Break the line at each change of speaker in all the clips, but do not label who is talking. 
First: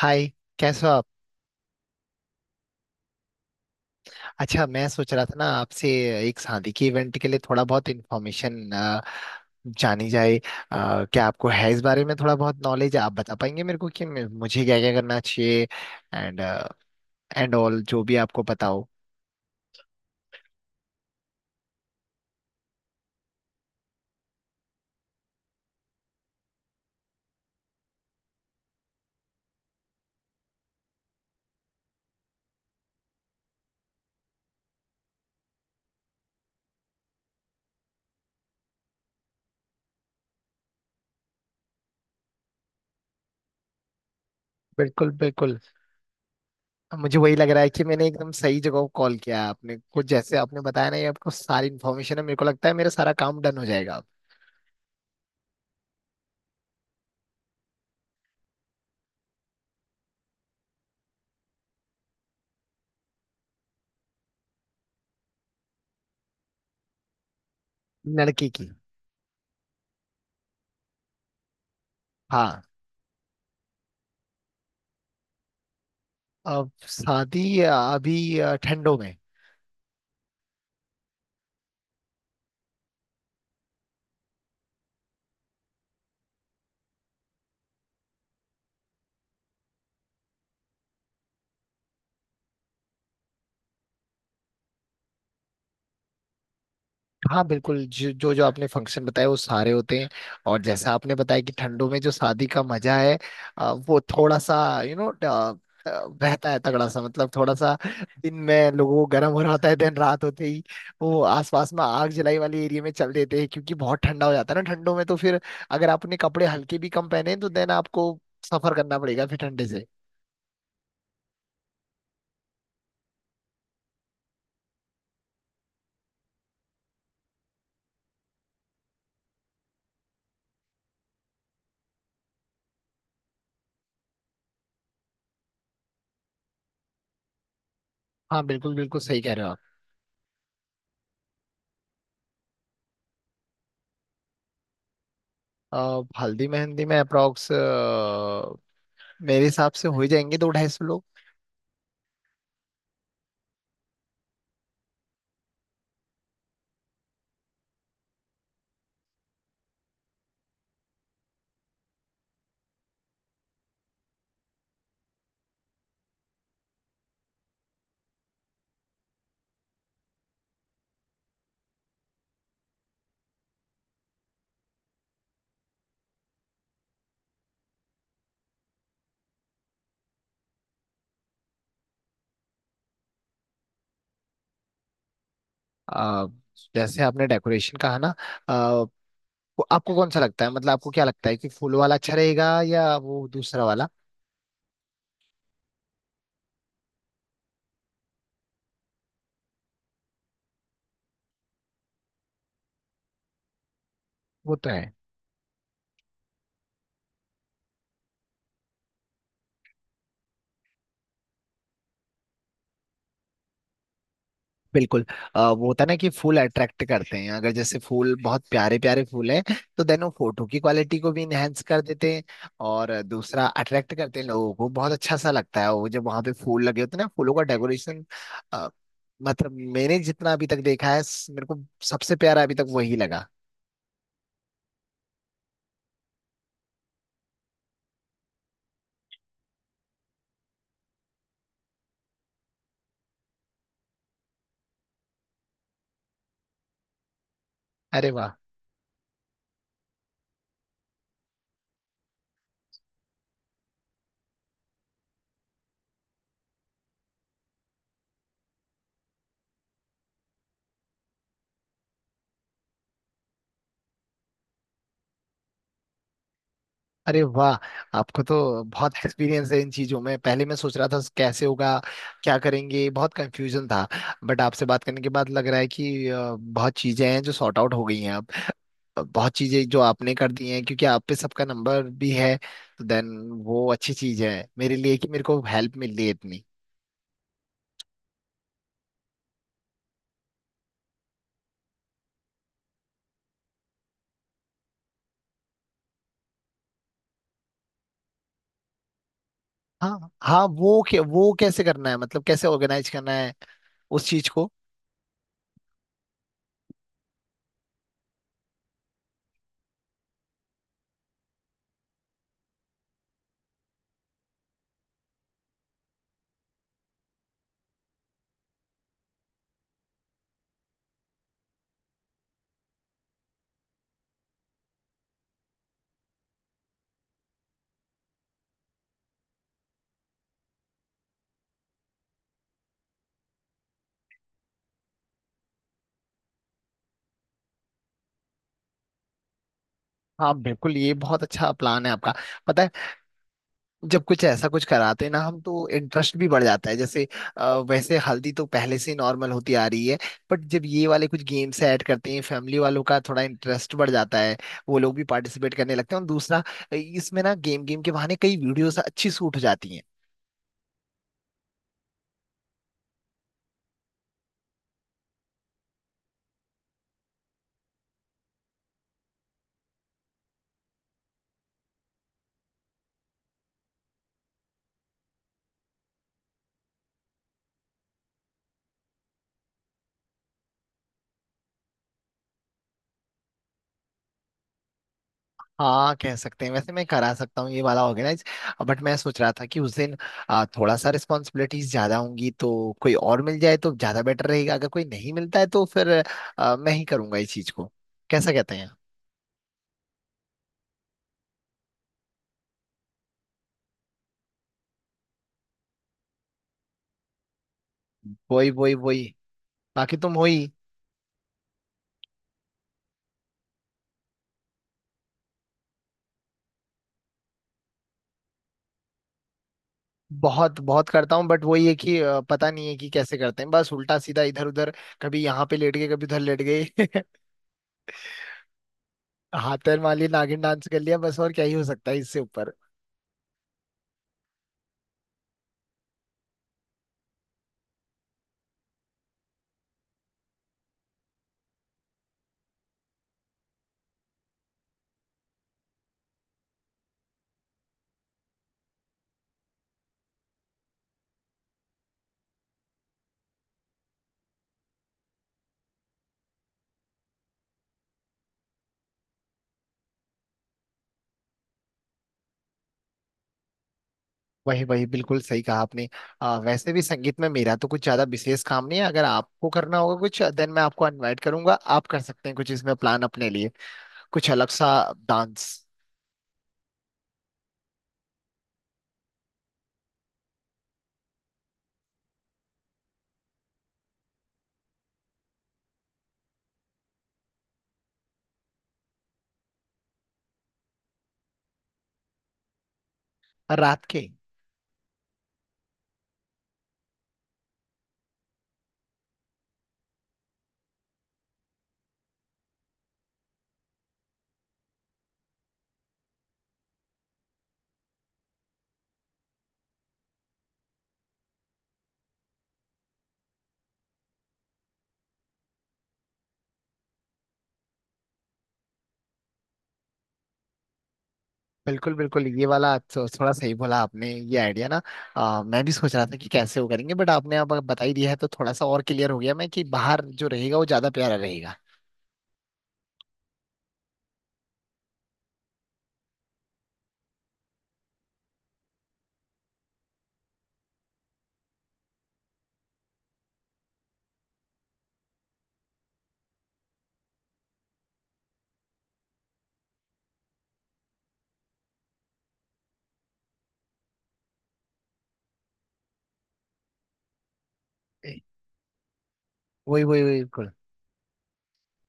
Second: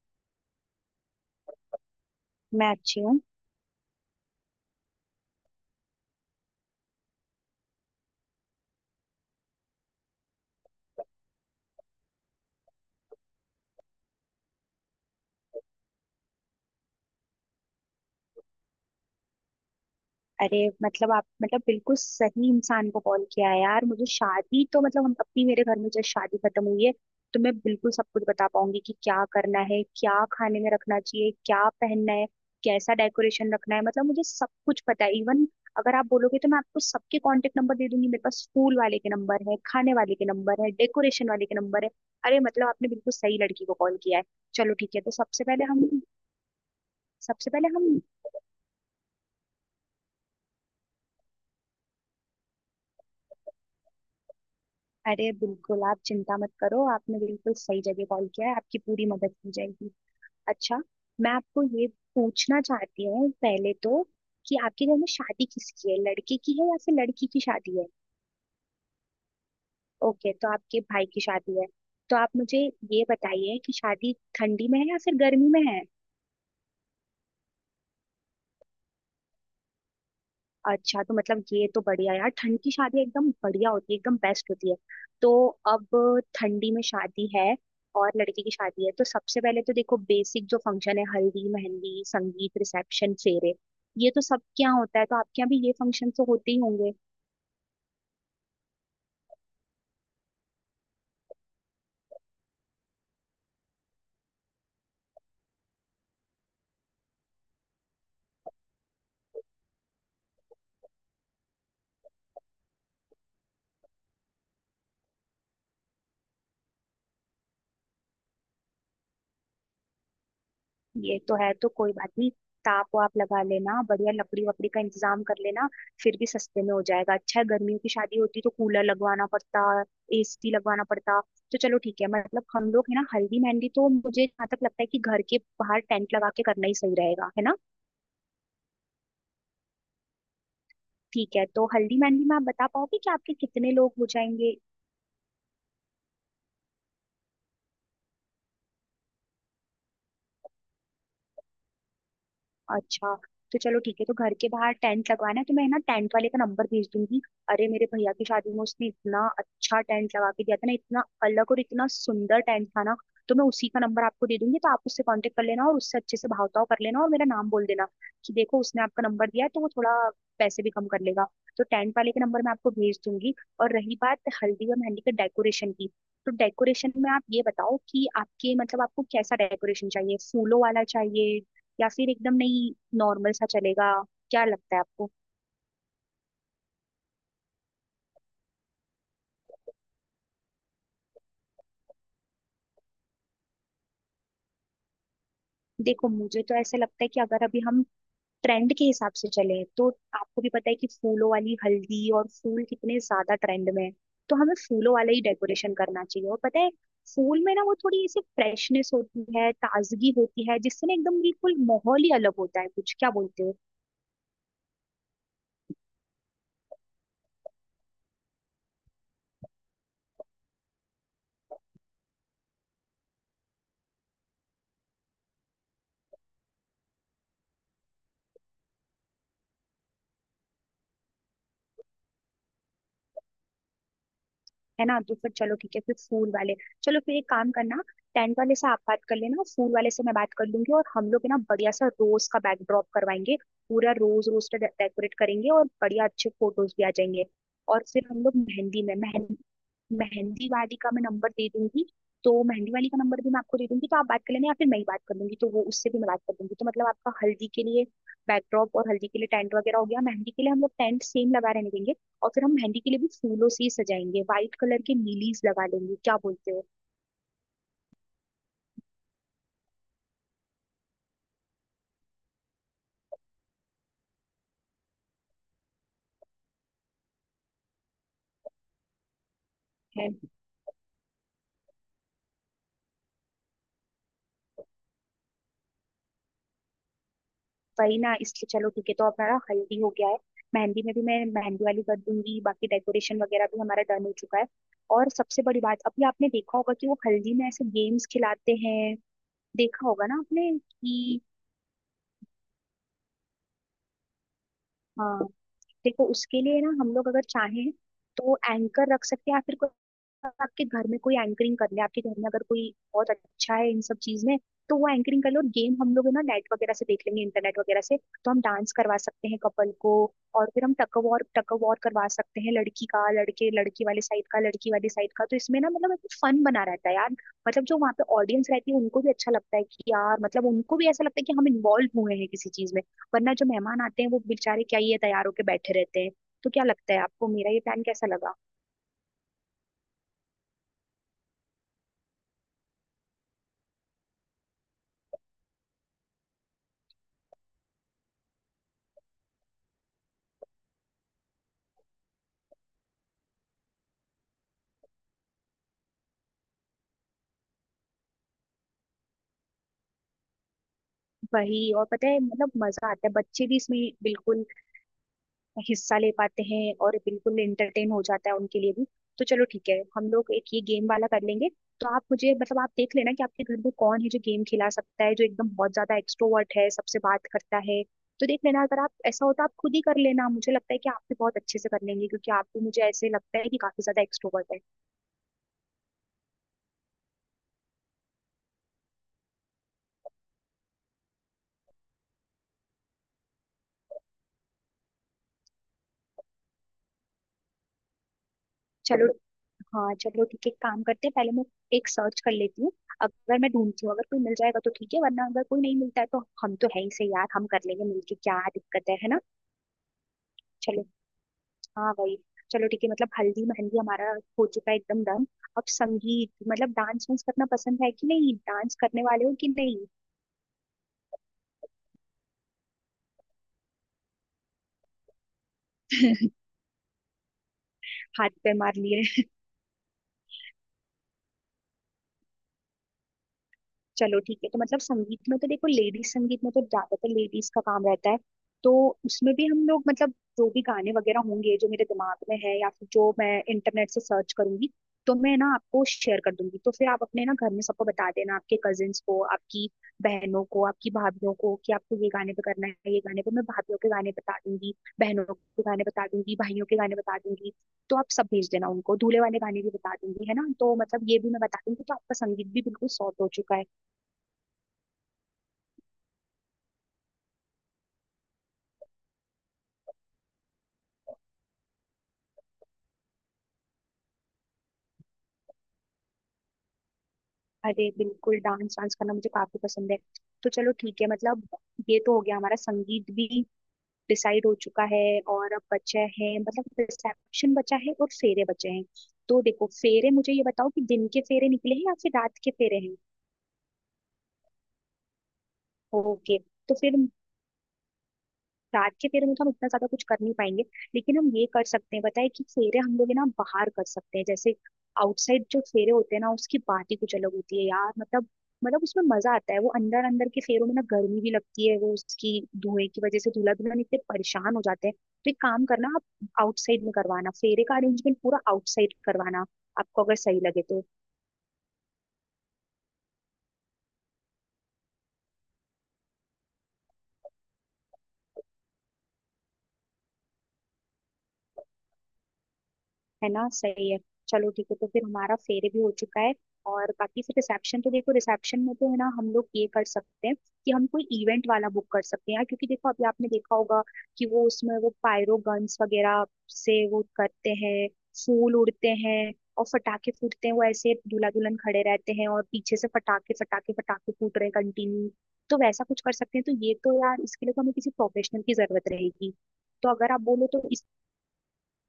हाय। कैसे हो आप।
मैं अच्छी हूँ।
अच्छा, मैं सोच रहा था ना आपसे एक शादी के इवेंट के लिए थोड़ा बहुत इन्फॉर्मेशन जानी जाए, क्या आपको है इस बारे में थोड़ा बहुत नॉलेज। आप बता पाएंगे मेरे को कि मुझे क्या क्या करना चाहिए एंड एंड ऑल जो भी आपको पता हो।
अरे मतलब आप मतलब बिल्कुल सही इंसान को कॉल किया है यार। मुझे शादी तो मतलब हम अपनी मेरे घर में जब शादी खत्म हुई है तो मैं बिल्कुल सब कुछ बता पाऊंगी कि क्या करना है, क्या खाने में रखना चाहिए, क्या पहनना है, कैसा डेकोरेशन रखना है। मतलब मुझे सब कुछ पता है। इवन अगर आप बोलोगे तो मैं आपको सबके कांटेक्ट नंबर दे दूंगी। मेरे पास स्कूल वाले के नंबर है, खाने वाले के नंबर है, डेकोरेशन वाले के नंबर है। अरे मतलब आपने बिल्कुल सही लड़की को कॉल किया है। चलो ठीक है,
बिल्कुल,
तो सबसे
बिल्कुल।
पहले हम
मुझे वही लग
सबसे
रहा है
पहले
कि
हम
मैंने एकदम सही जगह को कॉल किया है। आपने कुछ जैसे आपने बताया ना, ये आपको सारी इन्फॉर्मेशन है। मेरे को लगता है मेरा सारा काम डन हो जाएगा।
अरे बिल्कुल आप चिंता मत करो, आपने बिल्कुल सही जगह कॉल किया है, आपकी पूरी मदद की जाएगी। अच्छा, मैं आपको ये पूछना चाहती हूँ पहले तो कि आपके घर में शादी किसकी है, लड़के की है या फिर लड़की की शादी है?
लड़की की।
ओके, तो आपके भाई की शादी है। तो आप मुझे
हाँ।
ये बताइए कि शादी ठंडी में है या फिर गर्मी में है?
अब शादी अभी ठंडों में।
अच्छा, तो मतलब ये तो बढ़िया यार, ठंड की शादी एकदम बढ़िया होती है, एकदम बेस्ट होती है। तो अब ठंडी में शादी है और लड़की की शादी है, तो सबसे पहले तो देखो, बेसिक जो फंक्शन है हल्दी, मेहंदी, संगीत, रिसेप्शन, फेरे, ये तो सबके यहाँ होता है, तो आपके यहाँ भी ये फंक्शन तो होते ही होंगे।
हाँ, बिल्कुल। जो जो जो आपने फंक्शन बताए वो सारे होते हैं। और जैसा आपने बताया कि ठंडों में जो शादी का मजा है, वो थोड़ा सा यू नो बहता है तगड़ा सा, मतलब थोड़ा सा। दिन में लोगों को गर्म हो रहा होता है, दिन रात होते ही वो आसपास में आग जलाई वाले एरिया में चल देते हैं, क्योंकि बहुत ठंडा हो जाता है ना ठंडों में। तो फिर अगर आपने कपड़े हल्के भी कम पहने हैं, तो देन आपको सफर करना पड़ेगा फिर ठंडे से।
ये तो है, तो कोई बात नहीं। ताप वाप लगा लेना, बढ़िया लकड़ी वकड़ी का इंतजाम कर लेना, फिर भी सस्ते में हो जाएगा। अच्छा है, गर्मियों की शादी होती तो कूलर लगवाना पड़ता, एसी लगवाना पड़ता। तो चलो ठीक है, मतलब हम लोग है ना, हल्दी मेहंदी तो मुझे जहाँ तक लगता है कि घर के बाहर टेंट लगा के करना ही सही रहेगा, है ना।
हाँ, बिल्कुल बिल्कुल सही कह रहे हो आप।
ठीक है, तो हल्दी मेहंदी में आप बता पाओगे कि आपके कितने लोग हो जाएंगे?
हल्दी मेहंदी में अप्रोक्स मेरे हिसाब से हो ही जाएंगे 200-250 लोग।
अच्छा। तो चलो ठीक है, तो घर के बाहर टेंट लगवाना है, तो मैं ना टेंट वाले का नंबर भेज दूंगी। अरे मेरे भैया की शादी में उसने इतना अच्छा टेंट लगा के दिया था ना, इतना अलग और इतना सुंदर टेंट था ना। तो मैं उसी का नंबर आपको दे दूंगी, तो आप उससे कांटेक्ट कर लेना और उससे अच्छे से भाव ताव कर लेना और मेरा नाम बोल देना कि देखो उसने आपका नंबर दिया है, तो वो थोड़ा पैसे भी कम कर लेगा। तो टेंट वाले के नंबर मैं आपको भेज दूंगी। और रही बात हल्दी और मेहंदी के डेकोरेशन की, तो डेकोरेशन में आप ये बताओ कि आपके मतलब आपको कैसा डेकोरेशन चाहिए, फूलों वाला चाहिए या फिर एकदम नहीं, नॉर्मल सा चलेगा? क्या लगता है आपको?
आ, जैसे आपने डेकोरेशन कहा ना, आ, आपको कौन सा लगता है? मतलब आपको क्या लगता है कि फूल वाला अच्छा रहेगा या वो दूसरा वाला?
देखो, मुझे तो ऐसा लगता है कि अगर अभी हम ट्रेंड के हिसाब से चले तो आपको भी पता है कि फूलों वाली हल्दी और फूल कितने ज्यादा ट्रेंड में है, तो हमें
वो तो है।
फूलों वाला ही डेकोरेशन करना चाहिए। और पता है, फूल में ना वो थोड़ी ऐसी फ्रेशनेस होती है, ताजगी होती है, जिससे ना एकदम बिल्कुल माहौल ही अलग होता है कुछ। क्या बोलते हो?
बिल्कुल। वो होता है ना कि फूल अट्रैक्ट करते हैं। अगर जैसे फूल बहुत प्यारे प्यारे फूल हैं, तो देन वो फोटो की क्वालिटी को भी इनहेंस कर देते हैं। और दूसरा, अट्रैक्ट करते हैं लोगों को, बहुत अच्छा सा लगता है वो जब वहां पे फूल लगे होते हैं ना, फूलों का डेकोरेशन। मतलब मैंने जितना अभी तक देखा है, मेरे को सबसे प्यारा अभी तक वही लगा।
है ना, तो फिर चलो ठीक है, फिर फूल वाले। चलो, फिर एक काम करना, टेंट वाले से आप बात कर लेना, फूल वाले से मैं बात कर लूंगी, और हम लोग है ना बढ़िया सा रोज का बैकड्रॉप करवाएंगे, पूरा रोज रोज से डेकोरेट करेंगे और बढ़िया अच्छे फोटोज भी आ जाएंगे। और फिर
अरे
हम
वाह।
लोग मेहंदी में मेहंदी मेहंदी वाली का मैं नंबर दे दूंगी। तो मेहंदी वाली का नंबर भी मैं आपको दे दूंगी, तो आप बात कर लेना या फिर मैं ही बात कर लूंगी, तो वो उससे भी मैं बात कर दूंगी। तो मतलब आपका हल्दी के लिए बैकड्रॉप और हल्दी के लिए टेंट वगैरह हो गया। मेहंदी के लिए हम लोग टेंट सेम लगा रहने देंगे, और फिर हम मेहंदी के लिए भी फूलों से ही सजाएंगे, व्हाइट कलर के नीलीज लगा लेंगे। क्या बोलते हो?
अरे वाह, आपको तो बहुत एक्सपीरियंस है इन चीजों में। पहले मैं सोच रहा था कैसे होगा, क्या करेंगे, बहुत कंफ्यूजन था। बट आपसे बात करने के बाद लग रहा है कि बहुत चीजें हैं जो सॉर्ट आउट हो गई हैं अब। बहुत चीजें जो
है।
आपने कर दी हैं, क्योंकि आप पे सबका नंबर भी है। तो देन वो अच्छी चीज है मेरे लिए कि मेरे को हेल्प मिल रही है इतनी।
वही ना, इसलिए चलो ठीक है, तो हमारा हल्दी हो गया है, मेहंदी में भी मैं मेहंदी वाली कर दूंगी, बाकी डेकोरेशन वगैरह भी हमारा डन हो चुका है। और सबसे बड़ी बात, अभी आपने देखा होगा कि वो हल्दी में ऐसे गेम्स खिलाते हैं, देखा होगा
हाँ,
ना
हाँ।
आपने कि?
वो कैसे करना है? मतलब कैसे ऑर्गेनाइज करना है उस चीज को?
हाँ, देखो उसके लिए ना हम लोग अगर चाहें तो एंकर रख सकते हैं, या फिर कोई आपके घर में कोई एंकरिंग कर ले, आपके घर में अगर कोई बहुत अच्छा है इन सब चीज में, तो वो एंकरिंग कर ले, और गेम हम लोग है ना नेट वगैरह से देख लेंगे, इंटरनेट वगैरह से। तो हम डांस करवा सकते हैं कपल को, और फिर हम टग ऑफ वॉर करवा सकते हैं, लड़की का, लड़के लड़की वाले साइड का, लड़की वाली साइड का। तो इसमें ना मतलब एक फन बना रहता है यार, मतलब जो वहाँ पे ऑडियंस रहती है उनको भी अच्छा लगता है कि यार, मतलब उनको भी ऐसा लगता है कि हम इन्वॉल्व हुए हैं किसी चीज में, वरना जो मेहमान आते हैं वो बेचारे क्या ही है, तैयार होके बैठे रहते हैं। तो क्या लगता है आपको, मेरा ये प्लान कैसा लगा?
हाँ, बिल्कुल, ये बहुत अच्छा प्लान है आपका। पता है, जब कुछ ऐसा कुछ कराते हैं ना हम, तो इंटरेस्ट भी बढ़ जाता है। जैसे वैसे हल्दी तो पहले से नॉर्मल होती आ रही है, बट जब ये वाले कुछ गेम्स ऐड करते हैं, फैमिली वालों का थोड़ा इंटरेस्ट बढ़ जाता है। वो लोग भी पार्टिसिपेट करने लगते हैं। और दूसरा, इसमें ना गेम गेम के बहाने कई वीडियोस अच्छी शूट हो जाती हैं।
वही, और पता है, मतलब मजा आता है, बच्चे भी इसमें बिल्कुल हिस्सा ले पाते हैं और बिल्कुल एंटरटेन हो जाता है उनके लिए भी। तो चलो ठीक है, हम लोग एक ये गेम वाला कर लेंगे। तो आप मुझे मतलब आप देख लेना कि आपके घर में कौन है जो गेम खिला सकता है, जो एकदम बहुत ज्यादा एक्सट्रोवर्ट है, सबसे बात करता है। तो देख लेना, अगर आप ऐसा होता आप खुद ही कर लेना, मुझे लगता है कि आप भी बहुत अच्छे से कर लेंगे, क्योंकि आप भी मुझे ऐसे लगता है कि काफी ज्यादा एक्सट्रोवर्ट है।
हाँ, कह सकते हैं। वैसे मैं करा सकता हूँ ये वाला ऑर्गेनाइज, बट मैं सोच रहा था कि उस दिन थोड़ा सा रिस्पॉन्सिबिलिटीज ज्यादा होंगी, तो कोई और मिल जाए तो ज्यादा बेटर रहेगा। अगर कोई नहीं मिलता है तो फिर मैं ही करूंगा इस चीज को। कैसा कहते हैं?
चलो। हाँ, चलो ठीक है, एक काम करते हैं, पहले मैं एक सर्च कर लेती हूँ, अगर मैं ढूंढती हूँ अगर कोई मिल जाएगा तो ठीक है, वरना अगर कोई नहीं मिलता है तो हम तो है ही, सही यार हम कर लेंगे मिलके, क्या
वही, वही,
दिक्कत है
वही।
ना।
बाकी तुम वही।
चलो। हाँ, वही। चलो ठीक है, मतलब हल्दी मेहंदी हमारा हो चुका है, एकदम डन। अब संगीत, मतलब डांस वांस करना पसंद है कि नहीं, डांस करने वाले हो कि नहीं?
बहुत बहुत करता हूँ, बट वही है कि पता नहीं है कि कैसे करते हैं, बस उल्टा सीधा इधर उधर, कभी यहाँ पे लेट गए कभी उधर लेट गए।
हाथ पे मार लिए।
हाथ पैर मार लिए, नागिन डांस कर लिया, बस। और क्या ही हो सकता है इससे ऊपर?
चलो ठीक है, तो मतलब संगीत में तो देखो, लेडीज संगीत में तो ज्यादातर लेडीज का काम रहता है। तो उसमें भी हम लोग मतलब जो भी गाने वगैरह होंगे जो मेरे दिमाग में है, या फिर जो मैं इंटरनेट से सर्च करूंगी, तो मैं ना आपको शेयर कर दूंगी, तो फिर आप अपने ना घर में सबको बता देना, आपके कजिन्स को, आपकी बहनों को, आपकी भाभीियों को कि आपको ये गाने पे करना है, ये गाने पे। मैं भाभीियों के गाने बता दूंगी, बहनों के गाने बता दूंगी, भाइयों के गाने बता दूंगी। तो आप सब भेज देना उनको, दूल्हे वाले गाने भी बता दूंगी, है ना, तो मतलब ये भी मैं बता दूंगी, तो आपका संगीत भी बिल्कुल सॉर्ट हो चुका है।
वही, वही, बिल्कुल सही कहा आपने। वैसे भी संगीत में मेरा तो कुछ ज्यादा विशेष काम नहीं है। अगर आपको करना होगा कुछ देन मैं आपको इनवाइट करूंगा, आप कर सकते हैं कुछ इसमें प्लान अपने लिए, कुछ अलग सा डांस।
अरे बिल्कुल, डांस डांस करना मुझे काफी पसंद है। तो चलो ठीक है, मतलब ये तो हो गया, हमारा संगीत भी डिसाइड हो चुका है। और अब बचा है मतलब रिसेप्शन बचा है और फेरे बचे हैं। तो देखो फेरे, मुझे ये बताओ कि दिन के फेरे निकले हैं या फिर रात के फेरे हैं?
रात के।
ओके, तो फिर रात के फेरे में तो हम इतना ज्यादा कुछ कर नहीं पाएंगे, लेकिन हम ये कर सकते हैं बताए कि फेरे हम लोग है ना बाहर कर सकते हैं, जैसे आउटसाइड जो फेरे होते हैं ना उसकी बात ही कुछ अलग होती है यार। मतलब, मतलब उसमें मजा आता है, वो अंदर अंदर के फेरों में ना गर्मी भी लगती है, वो उसकी धुएं की वजह से दूल्हा दुल्हन इतने परेशान हो जाते हैं। तो एक काम करना, आप आउटसाइड में करवाना फेरे का अरेंजमेंट, पूरा आउटसाइड करवाना, आपको अगर सही लगे तो।
बिल्कुल, बिल्कुल, ये वाला थोड़ा सही बोला आपने, ये आइडिया ना। मैं भी सोच रहा था कि कैसे वो करेंगे, बट आपने अब बता ही दिया है तो थोड़ा सा और क्लियर हो गया मैं कि बाहर जो रहेगा वो ज्यादा प्यारा रहेगा।
है ना, सही है। चलो ठीक है, तो फिर हमारा फेरे भी हो चुका है। और बाकी फिर रिसेप्शन, तो देखो रिसेप्शन में तो है ना हम लोग ये कर सकते हैं कि हम कोई इवेंट वाला बुक कर सकते हैं यार, क्योंकि देखो अभी आपने देखा होगा कि वो उसमें वो पायरो गन्स वगैरह से वो करते हैं, फूल उड़ते हैं और फटाके फूटते हैं, वो ऐसे दूल्हा दुल्हन खड़े रहते हैं और पीछे से फटाके फटाके फटाके फूट रहे कंटिन्यू। तो वैसा कुछ कर सकते हैं। तो ये तो यार, इसके लिए तो हमें किसी
ए,
प्रोफेशनल की जरूरत रहेगी।
वही,
तो
वही, वही, बिल्कुल।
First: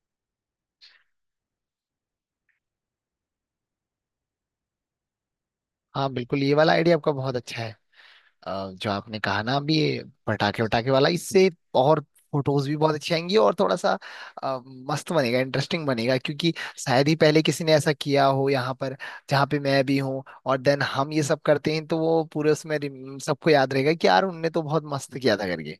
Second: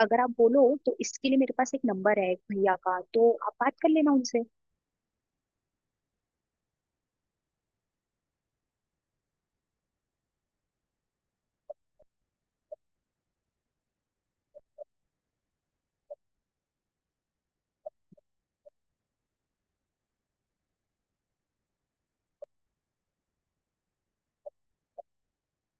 अगर आप बोलो तो इसके लिए मेरे पास एक नंबर है एक भैया का, तो आप बात कर लेना उनसे।
हाँ, बिल्कुल, ये वाला आइडिया आपका बहुत अच्छा है। जो आपने कहा ना अभी, ये पटाखे वटाखे वाला, इससे और फोटोज भी बहुत अच्छी आएंगी, और थोड़ा सा अ, मस्त बनेगा, इंटरेस्टिंग बनेगा, क्योंकि शायद ही पहले किसी ने ऐसा किया हो यहाँ पर जहाँ पे मैं भी हूँ। और देन हम ये सब करते हैं तो वो पूरे उसमें सबको याद रहेगा कि यार उनने तो बहुत मस्त किया था करके।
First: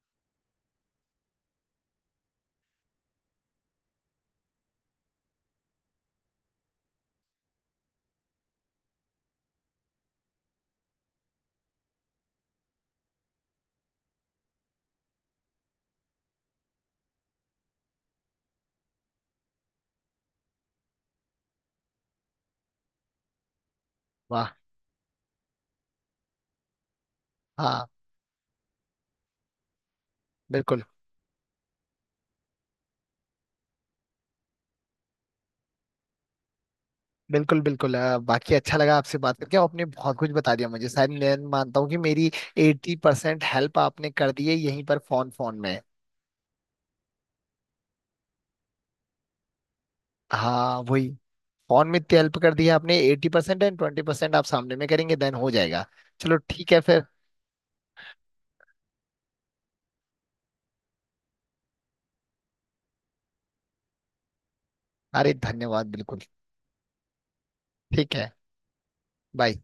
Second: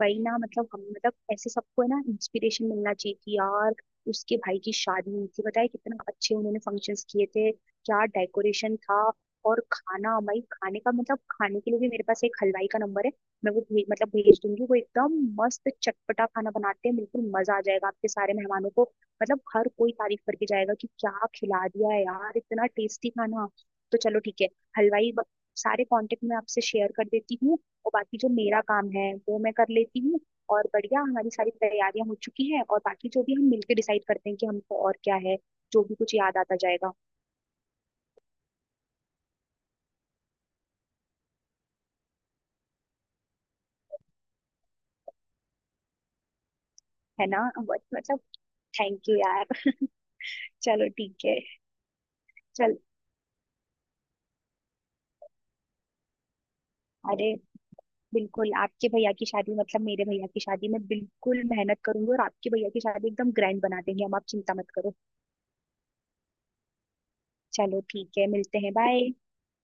वही ना, मतलब हम मतलब ऐसे सबको है ना इंस्पिरेशन मिलना चाहिए कि यार उसके भाई की शादी हुई थी, बताए कितना अच्छे उन्होंने फंक्शंस किए थे, क्या डेकोरेशन था। और खाना, भाई खाने का मतलब खाने के लिए भी मेरे पास एक हलवाई का नंबर है। मैं वो भे, मतलब भेज दूंगी। वो एकदम मस्त चटपटा खाना बनाते हैं, बिल्कुल मजा आ जाएगा आपके सारे मेहमानों को। मतलब हर कोई तारीफ करके जाएगा कि क्या खिला दिया है यार, इतना टेस्टी खाना। तो चलो ठीक है,
वाह।
हलवाई ब- सारे कांटेक्ट मैं आपसे शेयर कर देती हूँ।
हाँ,
और बाकी जो मेरा काम है वो मैं कर लेती हूँ। और
बिल्कुल,
बढ़िया, हमारी सारी तैयारियां हो चुकी हैं, और बाकी जो भी हम मिलके डिसाइड करते हैं कि हमको और क्या है, जो भी कुछ याद आता जाएगा।
बिल्कुल, बिल्कुल। बाकी अच्छा लगा आपसे बात करके, आपने बहुत कुछ बता दिया मुझे। शायद मैं मानता हूँ कि मेरी 80% हेल्प आपने कर दी है यहीं पर फोन फोन में।
है ना। बट मतलब थैंक यू यार।
हाँ,
चलो
वही।
ठीक है।
फोन में इतनी हेल्प कर दी है
चल।
आपने, 80%। एंड 20% आप सामने में करेंगे, देन हो जाएगा। चलो, ठीक है फिर।
अरे बिल्कुल, आपके भैया की शादी मतलब मेरे भैया की शादी में बिल्कुल मेहनत करूंगी, और आपके भैया की शादी एकदम ग्रैंड बना देंगे हम, आप चिंता मत करो।
अरे, धन्यवाद, बिल्कुल।
चलो ठीक
ठीक
है,
है।
मिलते हैं, बाय।
बाय।